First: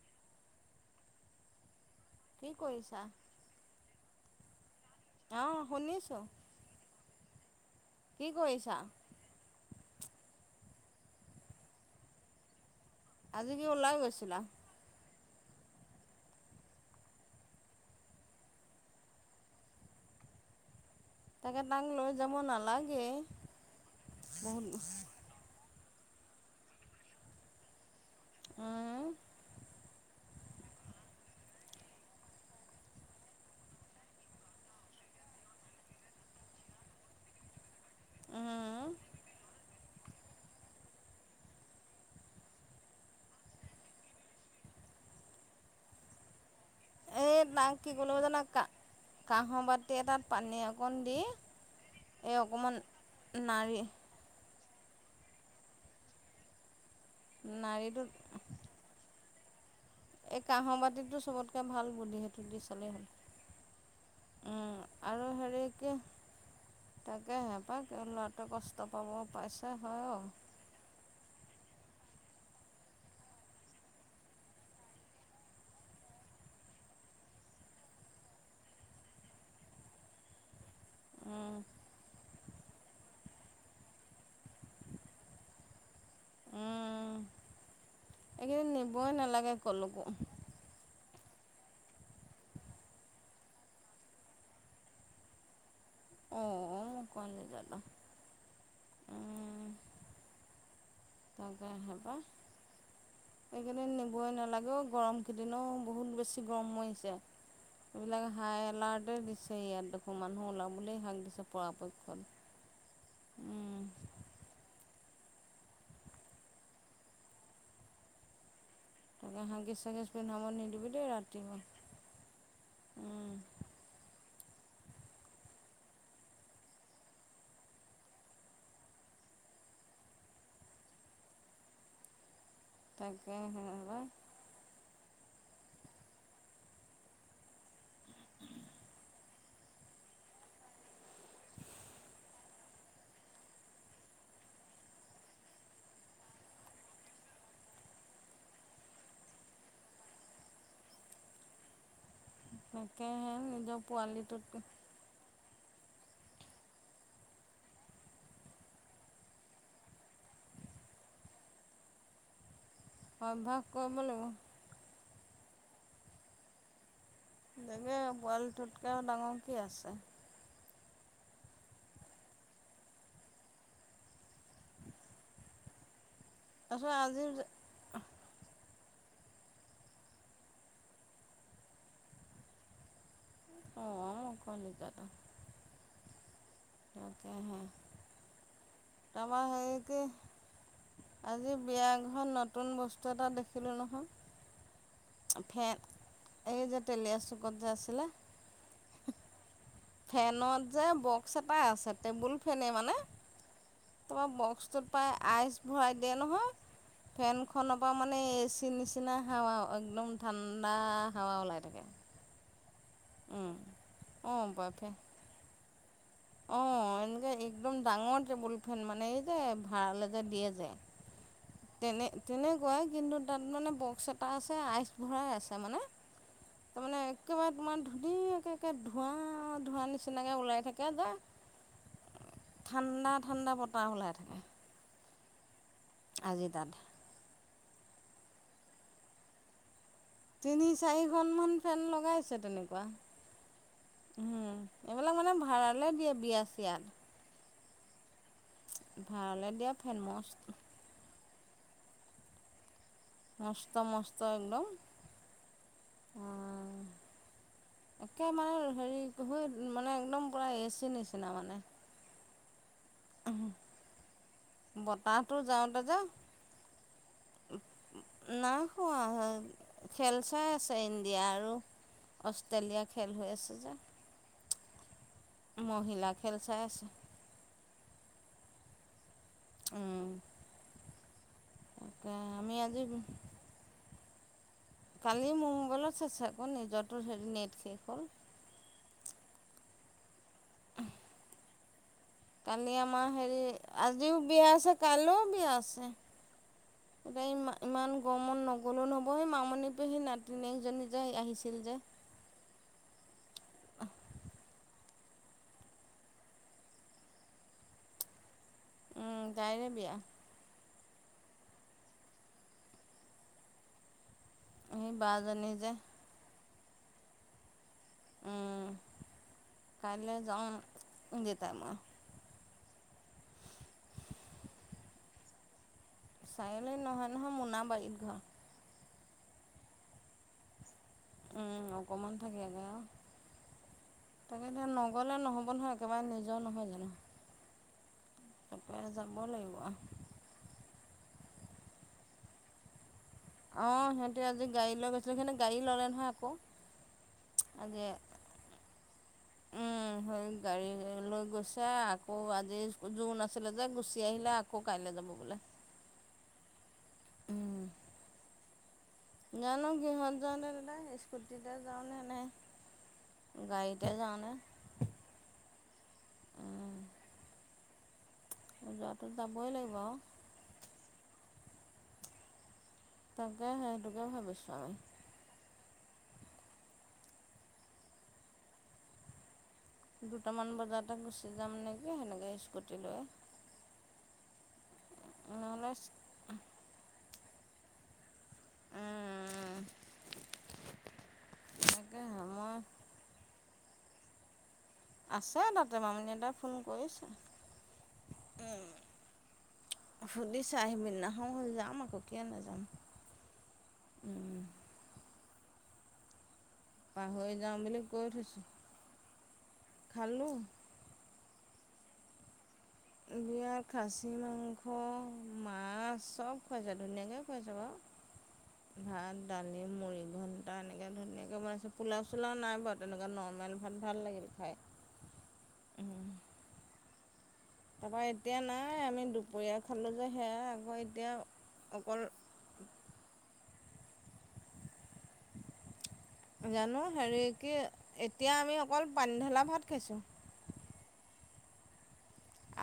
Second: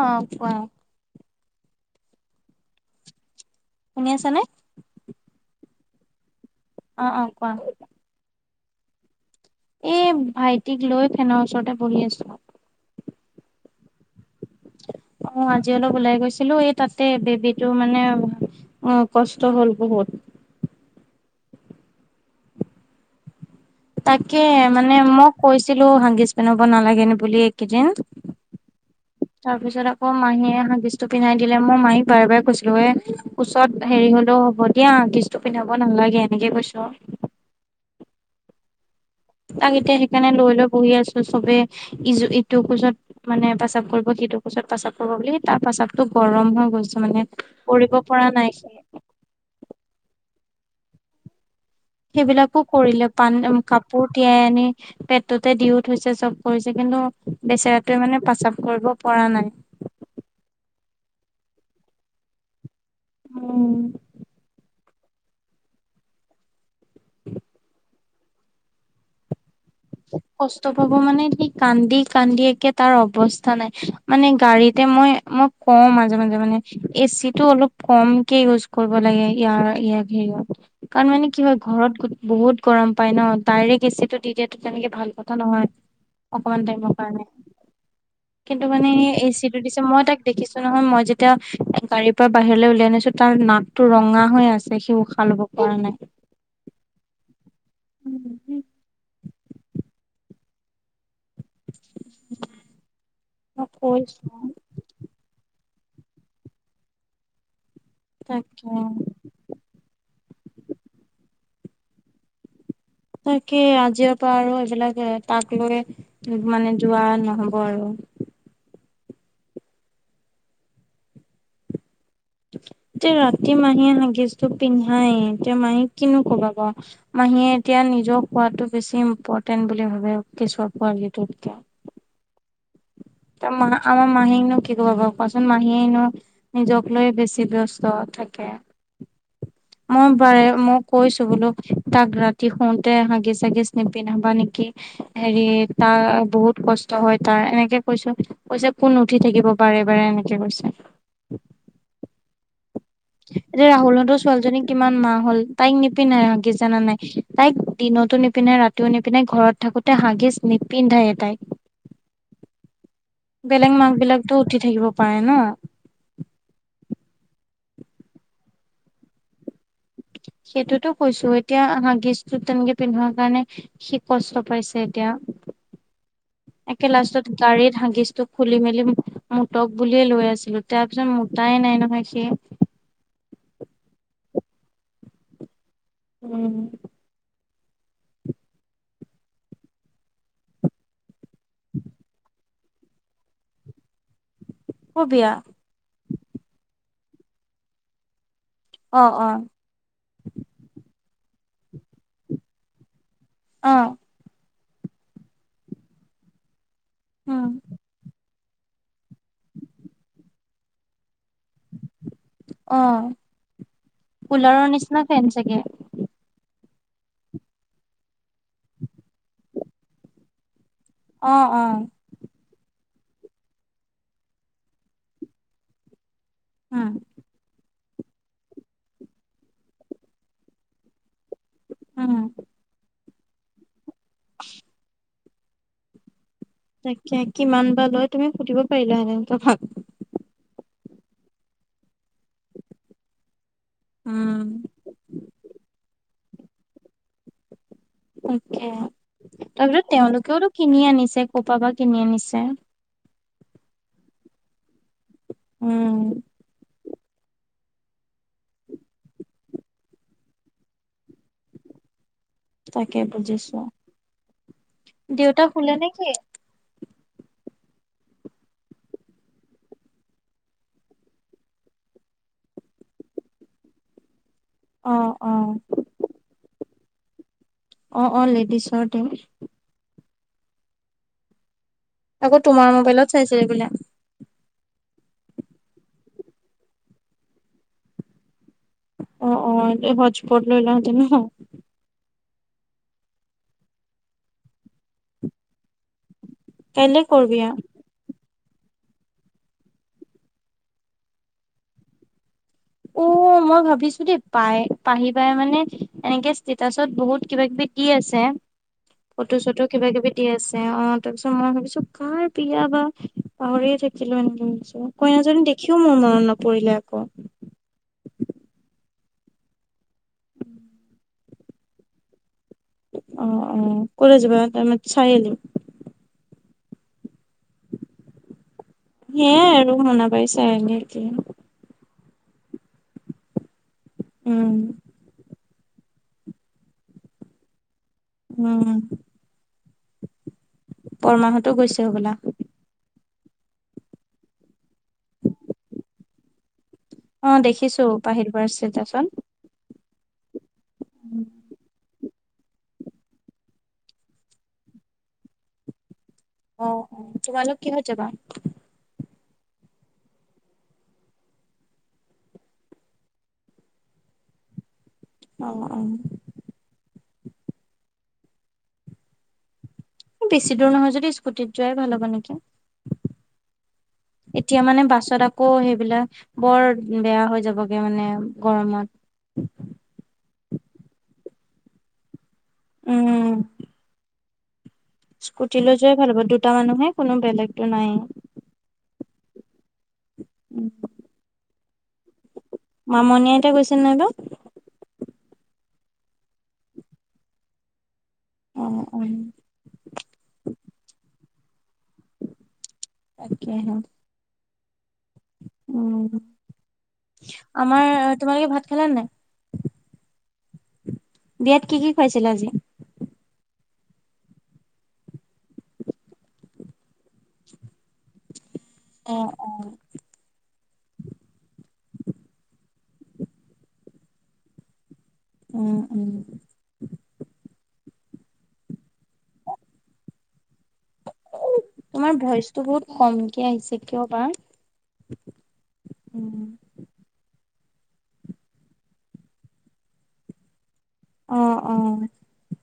অ কোৱা। কি কৰিছা? শুনি আছা নে? অ শুনিছোঁ। অ অ কোৱা। কি কৰিছা? এই ভাইটিক লৈ ফেনৰ ওচৰতে বহি আছো। আজি কি ওলাই গৈছিলা? অ আজি অলপ ওলাই গৈছিলো এই তাতে বেবীটো মানে অ কষ্ট হ'ল বহুত তাকে দাংলো যাম ন লাগে তাকে মানে মই কৈছিলো হাগিছ পিন্ধাব নালাগে বুলি এইকেইদিন উম, তাৰপিছত ম মাহীয়ে হাগিজটো পিন্ধাই দিলে মোৰ মাহী বাৰে বাৰে কৈছিলো এ ওচৰত হেৰি হলেও হ'ব দিয়া হাগিছটো পিন্ধাব নালাগে এনেকে কৈছো [inaudible] উম। তাক এতিয়া সেইকাৰণে লৈ লৈ বহি আছো চবে ই ইটো খোজত মানে বচাব কৰিব সিটো খোজত প্ৰাচাব কৰিব বুলি তাৰ প্ৰসাবতটো গৰম হ গৈছো মানে এই তাক কি কৰিব কৰিলোঁ পৰা জানা নাই কা কাঁহৰ বাতি এটাত পানী অকণ দি এই সেইবিলাকো অকণমান কৰিলে পান নাৰি কাপোৰ তিয়াই আনি পেটতে দিও থৈছে চব কৰিছে কিন্তু বেচেৰাটোৱে নাৰিটোত মানে প্ৰস্ৰাৱ কৰিব পৰা নাই। এই কাঁহৰ বাতিটো চবতকে ভাল বুদ্ধি সত দি চলে হ উম। আৰু সেৰিক তাকে হেঁপাহ ক লৰাটো কষ্ট পাব পাইছা কষ্ট পাব মানে সি কান্দি কান্দি একে তাৰ অৱস্থা নাই মানে গাড়ীতে মই মই কওঁ মাজে মাজে মানে এচি টো অলপ কমকে ইউজ কৰিব লাগে ইয়াৰ ইয়াক হেৰিয়ত কাৰণ মানে কি উম, হয় ঘৰত গ বহুত গৰম পায় ন ডাইৰেক্ট এচিটো দি দিয় তেনেকে ভাল কথা নহয় অকমান টাইমৰ উম। কাৰণে কিন্তু এইকেইদিন মানে নিবই এচি নালাগে টো দিছে মই ক'লৈকো। তাক দেখিছো নহয় মই যে এতিয়া গাড়ীৰ পৰা বাহিৰলৈ উলাই আনিছো তাৰ নাকতটো ৰঙা হৈ আছে সি উশাহ লব পৰা নাই [inaudible] মই তাকে সেপ এইকেইদিন কৈছো নিবই নালাগেও গৰমকেইদিনো বহুত বেছি গৰম হৈছে। এইবিলাক হাই তাকে এলাৰ্টেই দিছে ইয়াত দেখোন মানুহ ওলাবলৈ শাক দিছে পৰাপক্ষত তাকে আজিৰ পৰা আৰু এইবিলাক এ তাক লৈ মানে যোৱা নহব আৰু তাকে হাঁগেছ চাগেচ প নামাৰ নিদিবি দেই ৰাতি মা তে ৰাতি মাহীয়ে হাগিছটো পিন্ধাই তে মাহীক কিনো কবা কৌ ম হিয়ে এতিয়া নিজক খোৱাতটো বেছি ইম্পৰ্টেন্ট বুলি ভাবে কেশৰ পোৱালীটোতকে [inaudible] ত ম তাকেহে পাই আমাৰ মাহি নো কি কব পোৱাচোন মাহীয়েনো নিজক লৈ বেছি ব্যস্ত থাকে। মই বাৰে মই কৈছো বোলো তাক ৰাতি শুওতে হাগিছ চাগি নিপিন্ধবা নেকি? হেৰি তাৰ বহুত কষ্ট হয় তাৰ এনেকে কৈছো কৈছে কোন উঠি থাকিব। বাৰে বাৰে এনেকে গৈছে। [inaudible] তাকেহে এতিয়া নিজৰ ৰাহুল হতৰ পোৱালিটোত ছোৱালীজনী কিমান মাহ হল। তাইক নিপিধাই হাগিছ জাননা নাই তাইক দিনতো নিপিন্ধেনে ৰাতিও নিপিন্ধাই ঘৰত থাকোতে হাগিছ পিন্ধাই তাই [inaudible] অভ্যাস বেলেগ মাক কৰিব লাগিব বিলাকতো উঠি থাকিব পাৰে ন জাগে পোৱালিটোতকে ডাঙৰ কি আছে? এইটোতো কৈছো এতিয়া হ গিজটো তেনেকে পিন্ধোৱাৰ কাৰণে সি কষ্ট পাইছে এতিয়া [inaudible] একে তাৰপিছত আজি লাষ্টত গাড়ী হাগিচটো খুলি মেলি মোটক বুলিয়ে লৈ আছিলো তাৰপিছত মোটাই নাই নহয় সি অ কালিতা দা উম। তকেহে তাপা হেৰি কি আজি বিয়া ঘৰত নতুন বস্তু এটা দেখিলোঁ নহয় কৰ বিয়া ফেন এই যে তেলীয়া চুকত যে আছিলে অ অ ফেনত যে বক্স এটা আছে টেবুল ফেনে মানে অ তোমাৰ বক্স আইচ ভৰাই দিয়ে নহয় উম ফেনখনৰ পৰা মানে এ চি চি নিচিনা হাৱা একদম ঠাণ্ডা হাৱা ওলাই থাকে। অ অঁ কুলাৰৰ নিচিনা ফেন চাগে। অ এনেকে একদম ডাঙৰ টেবুল ফেন মানে এই যে ভাড়ালৈ যে দিয়ে যে অ অ তেনে তেনেকুৱাই কিন্তু তাত মানে বক্স এটা আছে আইচ ভৰাই আছে মানে উম তাৰমানে একেবাৰে তোমাৰ ধুনীয় একে একে ধোৱা ধোৱা নিচিনাকে ওলাই থাকে যে উম ঠাণ্ডা ঠাণ্ডা বতাহ ওলাই থাকে [unintelligible] আজি তাত তাকে কিমান বা লয় তুমি সুধিব পাৰিলা সেনেতেন কবাক তিনি চাৰিখনমান ফেন লগাইছে তেনেকুৱা উম এইবিলাক মানে ভাড়ালৈ দিয়ে বিয়া চিয়াত। তাকে ভাড়ালৈ দিয়া তাৰপিছ ফেন মস্ত তেওঁলোকেওতো কিনি আনিছে কপাবা কিনি আনিছে। মস্ত মস্ত একদম উম [inaudible] একে মানে হেৰি মানে একদম পূৰা এচি নিচিনা মানে তাকে বুজিছো দেউতা হুলে নেকি উম না খোৱা খেল চাই আছে ইণ্ডিয়া আৰু অষ্ট্ৰেলিয়া খেল হৈ আছে যে অ অ মহিলা খেল চাই আছে অ অ লেডিছৰ ট্ৰিম উম আকৌ তোমাৰ মোবাইলত চাইচে ৰেগুলা কালি মোৰ মোবাইলত চাইজ আকৌ নিজ টো হেৰি নেট শেষ হ'ল অ অ এ হস্পুত লৈ লও যে ন কালি আমাৰ হেৰি আজিও বিয়া আছে কাইলৈও বিয়া আছে কাইলে এ কৰবি আও ইমা ইমান গৰমত ন গ'লো নহব সেই মামণি পেহী নাতিনীকজনী যে আহিছিল যে উ মই ভাবিছো দেই পাই পাহিবাই মানে এনেকে ষ্টেটাচত বহুত কিবা কিবি দি আছে ফটো চটো তাইৰে কিবা বিয়া কিবি দি আছে অ তাৰপিছত মই ভাবিছো কাৰ বিয়া বা পাহৰিয়ে থাকিচো তিলন দি আহিছো সেই কইনাজনী বাজনী যে দেখিও মোৰ মনত নপৰিলে আকৌ কাইলৈ যাওঁ যেটাই মই অ অ কলে যাবা তাৰ মানে চাৰি আলি চাৰিআলি নহয় নহয় মোনাবাৰীত ঘৰ সেয়াই আৰু শুনা পাইছ গে অকমান থাকে গে আউ থাকে উম এতিয়া নগলেওঁ নহব ব নহয় একেবাৰে নিজৰ নহয় জানো উম তাপা যাব লাগিব আৰু বৰমা হটো গৈছে হ'বলা অ সিহঁতে আজি গাড়ী লৈ গৈছিলো সিহতে গাড়ী ল'লে নহয় আকৌ অ দেখিছো আজি বাহিৰ বছিল তাচোন স গাড়ী লৈ গৈছে আকৌ আজি জোৰোন আছিলে যে গুচি আহিলে আকৌ কাইলৈ যাব ল [unintelligible] অ অ তোমালোক কিহত যাবা জানো কিহত যানে দাদা স্কুটিতে যাওঁনে নাই গাড়ীতে যাওনে আহ অ যোৱাতো যাবই লাগিব আৰু বেছি দূৰ নহয় যদি স্কুটিত যোৱাই ভাল হ'বা নেকি তাকে সেইটোকে ভাবিছো আমি বিলাক বৰ বেয়া হৈ যাবগে মানে গৰমত দুটামান বজাতে গুচি যাম নেকি সেনেকৈ স্কুটি লৈ উম স্কুটি নহ'লে লৈ যোৱাই ভাল হ'ব দুটা মানুহে কোনো বেলেগতটো নাই উম [inaudible] চেন্নাইলৈ আছে তাতে মামিনী এটাই ফোন কৰিছে অ উম অ সুধি চা আহিবি নহয় হল যাম আ সকিয় নাযাম তাকেহে উম পাহৰি যাওঁ বুলি আমাৰ কৈ থৈছো তোমালোকে ভাত খালা নাই খালো বিয়াত কি কি খুৱাইছিলে আজি বিয়া তাৰ খাছী মাংস মাছ চব খুৱাইছে ধুনীয়াকে খুৱাইছে বাৰু অ ভাত অ দালি মুৰি ঘণ্টা এনে তেনেকৈ ধুনীয়াকৈ বনাইছো পোলাও চোলাও নাই বাৰু তেনেকুৱা নৰ্মেল ভাত ভাল লাগিল খাই উম উম তাৰাপা এতিয়া নাই আমি দুপৰীয়া খালো যে সেয়া এতিয়া অকল তোমাৰ ভইচটো বহুত কমকে আহিছে কিয়বা [unintelligible] জানো হেৰি কি এতিয়া আমি অকল পানীঢলা ভাত খাইছোঁ অ অ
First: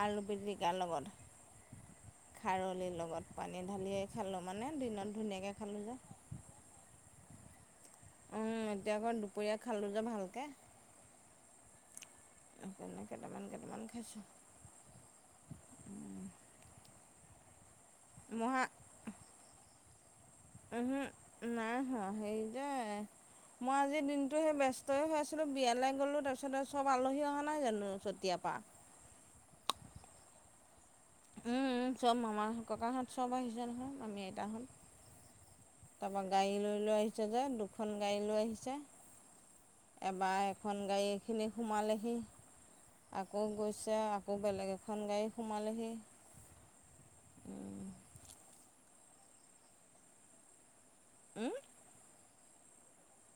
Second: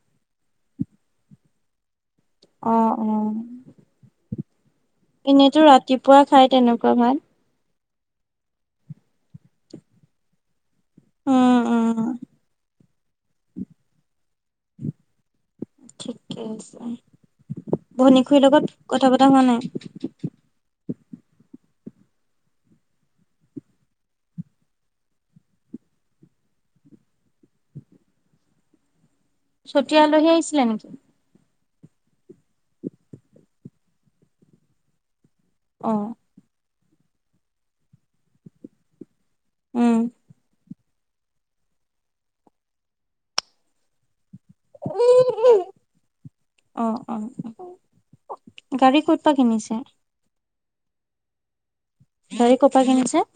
আলু পিটিকাৰ লগত অ খাৰলিৰ লগত পানী ঢালিয়ে খালোঁ মানে দিনত ধুনীয়াকৈ এনেইতো খালোঁ যে ৰাতিপুৱা খাই তেনেকুৱা ভাল উম এতিয়া আকৌ দুপৰীয়া খালটো যে ভালকে অ অ সেইকাৰণে কেইটামান কেইটামান খাইছো ঠিকে আছে ভনীখুৰীৰ মহা লগত কথা পতা হোৱা নাই উ নাই হোৱা সেই যায় মই আজিৰ দিনটোো সেই ব্যস্তই হৈ আছিলো বিয়ালৈ গলো তাৰপিছত চব আলহী অহা নাই জানো চতিয়াৰ পৰাা [inaudible] চট আলহী আহিছিলে নেকি চব আমাৰ ককাহঁত চব আহিছে নহয় আমি আইতাহঁত অ তাৰপা গাড়ী লৈ লৈ আহিছে যে দুখন গাড়ী লৈ আহিছে উম এবাৰ এখন গাড়ীখিনি সোমালেহি আকৌ গৈছে আকৌ বেলেগ এখন গাড়ী সোমালেহি অ ফুটপা কিনিছে উম তৰি ক'পা কিনিছে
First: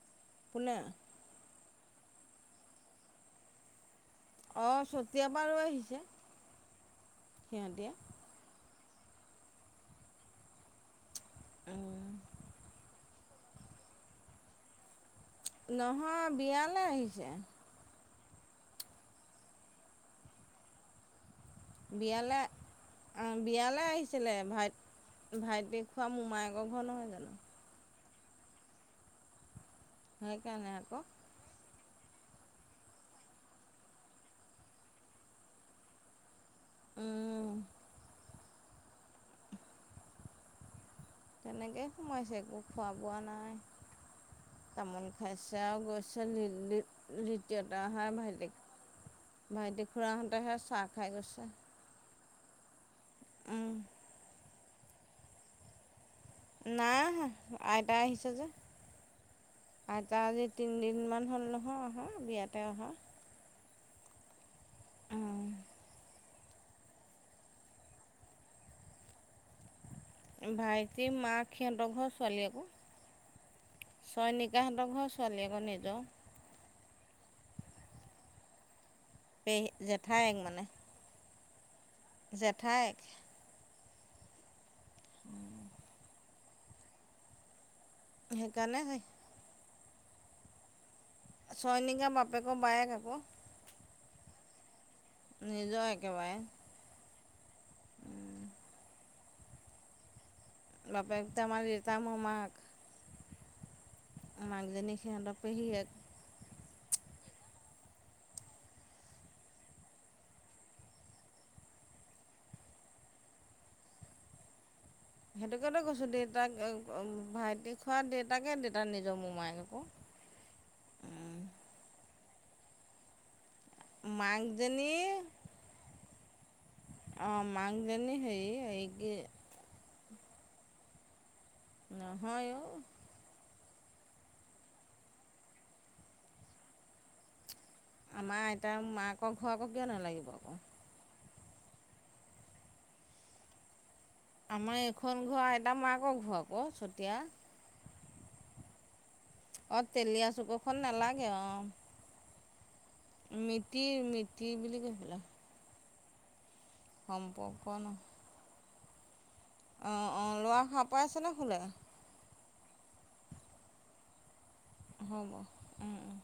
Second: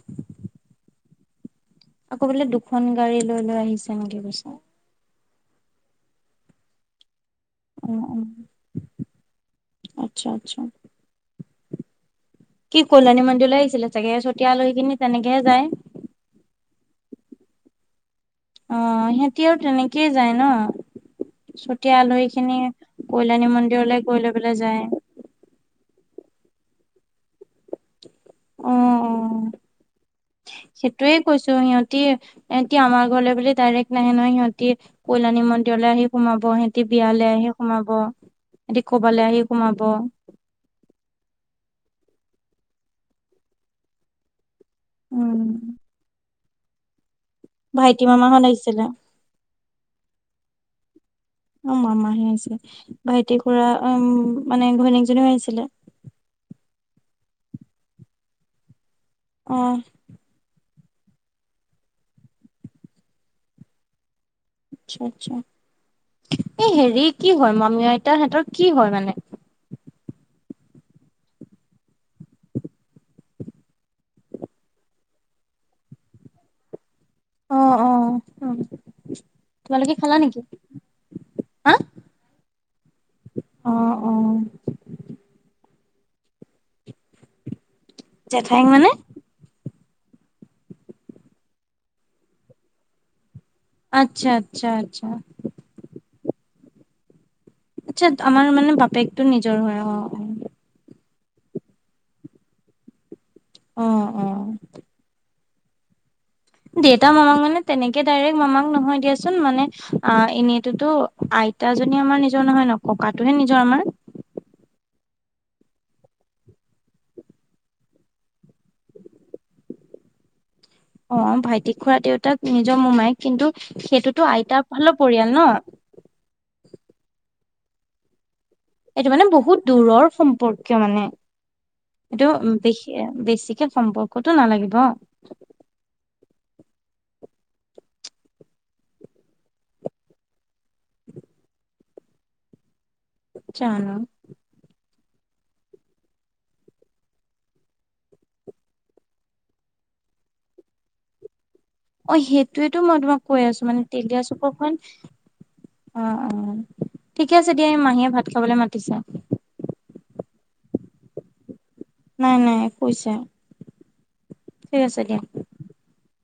পুনে আকৌ বোলে দুখন গাড়ী লৈ লৈ আহিছে নেকি কৈছা তিয়াবাৰৈ আহিছে [unintelligible] উ উ আচ্ছা আচ্ছা কি কল্যানি মন্দিৰলৈ আহিছিলে চাগে চতিয়া আলহী খিনি তেনেকেহে যায় নহয় বিয়ালে আহিছে অ সিহঁতিও তেনেকেই যায় ন চতিয়া আলহী বিয়ালৈ খিনি কল্যাণী বিয়ালৈ মন্দিৰলৈ গৈ আহিছিলে লৈ পেলাই ভাইট যায় ভাইটি খোৱা মোমায়েকৰ ঘৰ নহয় জানো অ অ সেইকাৰণে আকৌ সেইটোৱে কৈছো সিহঁত এতি এহতি আমাৰ ঘৰলৈ বুলি ডাইৰেক্ট নাহে নহয় সিহঁতি কল্যাণী মন্দিৰলৈ আহি সোমাব সিহতি বিয়ালৈ আহি সোমাব সিহতি কবালৈ আহি সোমাব তেনেকেই সোমাইছে একো খোৱা বোৱা নাই তামোল উম খাইছ আৰু গৈছ [unintelligible] দ্বিতীয়তা ভাইটি আহা মামাহঁত ভাইটিক আহিছিলে ভাইটিক খুৰা হঁতে হে চাক অ মামাহে হৈছে ভাইটি খুৰা উ মানে ঘৈণীকজনীও আহিছিলে নাই আইতা আহিছে যে অ আইতা আজি তিনিদিনমান হ'ল নহয় অহা বিয়াতে অহা আচ্ছা আচ্ছা এ হেৰি কি হয় মামি আইতা সতৰ কি হয় মানে ভাইটি মা সিহঁতৰ ঘৰ ছোৱালী আকৌ ছয়নিকাহঁতৰ ঘৰ ছোৱালী আকৌ নিজৰ অ অ অ পে জেঠায়েক মানে হা জেঠাইক অ অ জেঠাই সেইকাৰণে মানে ছয়নিকা বাপে ক বায়েক আক আচ্ছা আচ্ছা আচ্ছা নিজৰ একেবাৰে আচ্ছা আমাৰ মানে বাপেকটো নিজৰ হয় অ বাপেকটো আমাৰ দেতাৰ মোমাই ক অ অ অ মাকজনী সিহঁতৰ পেহি এক দেতা মামাক মানে তেনেকে দাৰেক মামাক নহয় দিয়াচোন মানে এনেই টো ত তাজনী আমাৰ নিজৰ নহয় ন ককাটোহে নিজৰ আমাৰ [unintelligible] [inaudible] সেইটোকেতো কৈছো দেউতাক ভাইটি খোৱা দেউতাকে দেউতাৰ নিজৰ মো মায় আকৌ [unintelligible] [unintelligible] [inaudible] অ ভাইটিক খুৰা দেউতাক নিজৰ মোমাই কিন্তু সেইটোতো আইতা মাকজনী ভালৰ পৰিয়াল ন অ মাকজনী হেই এইটো মানে বহুত দূৰৰ সম্পৰ্কীয় মানে নহয় এইটো অ' বে বেছিক সম্পৰ্কটো নালাগিব আমাৰ আইতাৰ মাকৰ ঘ আকৌ কিয় নালাগিব আকৌ জানো আমাৰ এইখন ঘৰ আইতা মাকৰ ঘৰ আকৌ চতিয়া অ তেলি আছো কখন নালাগে অ অ সেইটোয়েতো মই তোমাক কৈ আছো মানে মিতিৰ তেলীয়া মিতিৰ চুকখন বুলি কৈ পেলাই অ অ ঠিকে আছে সম্পৰ্ক দিয়া মাহীয়ে ভাত খাবলৈ মাতিছে অঁ অঁ ল'ৰা সাৰ পাই আছেনে শুলে নাই নাই শুই ছে হ'ব উম উম।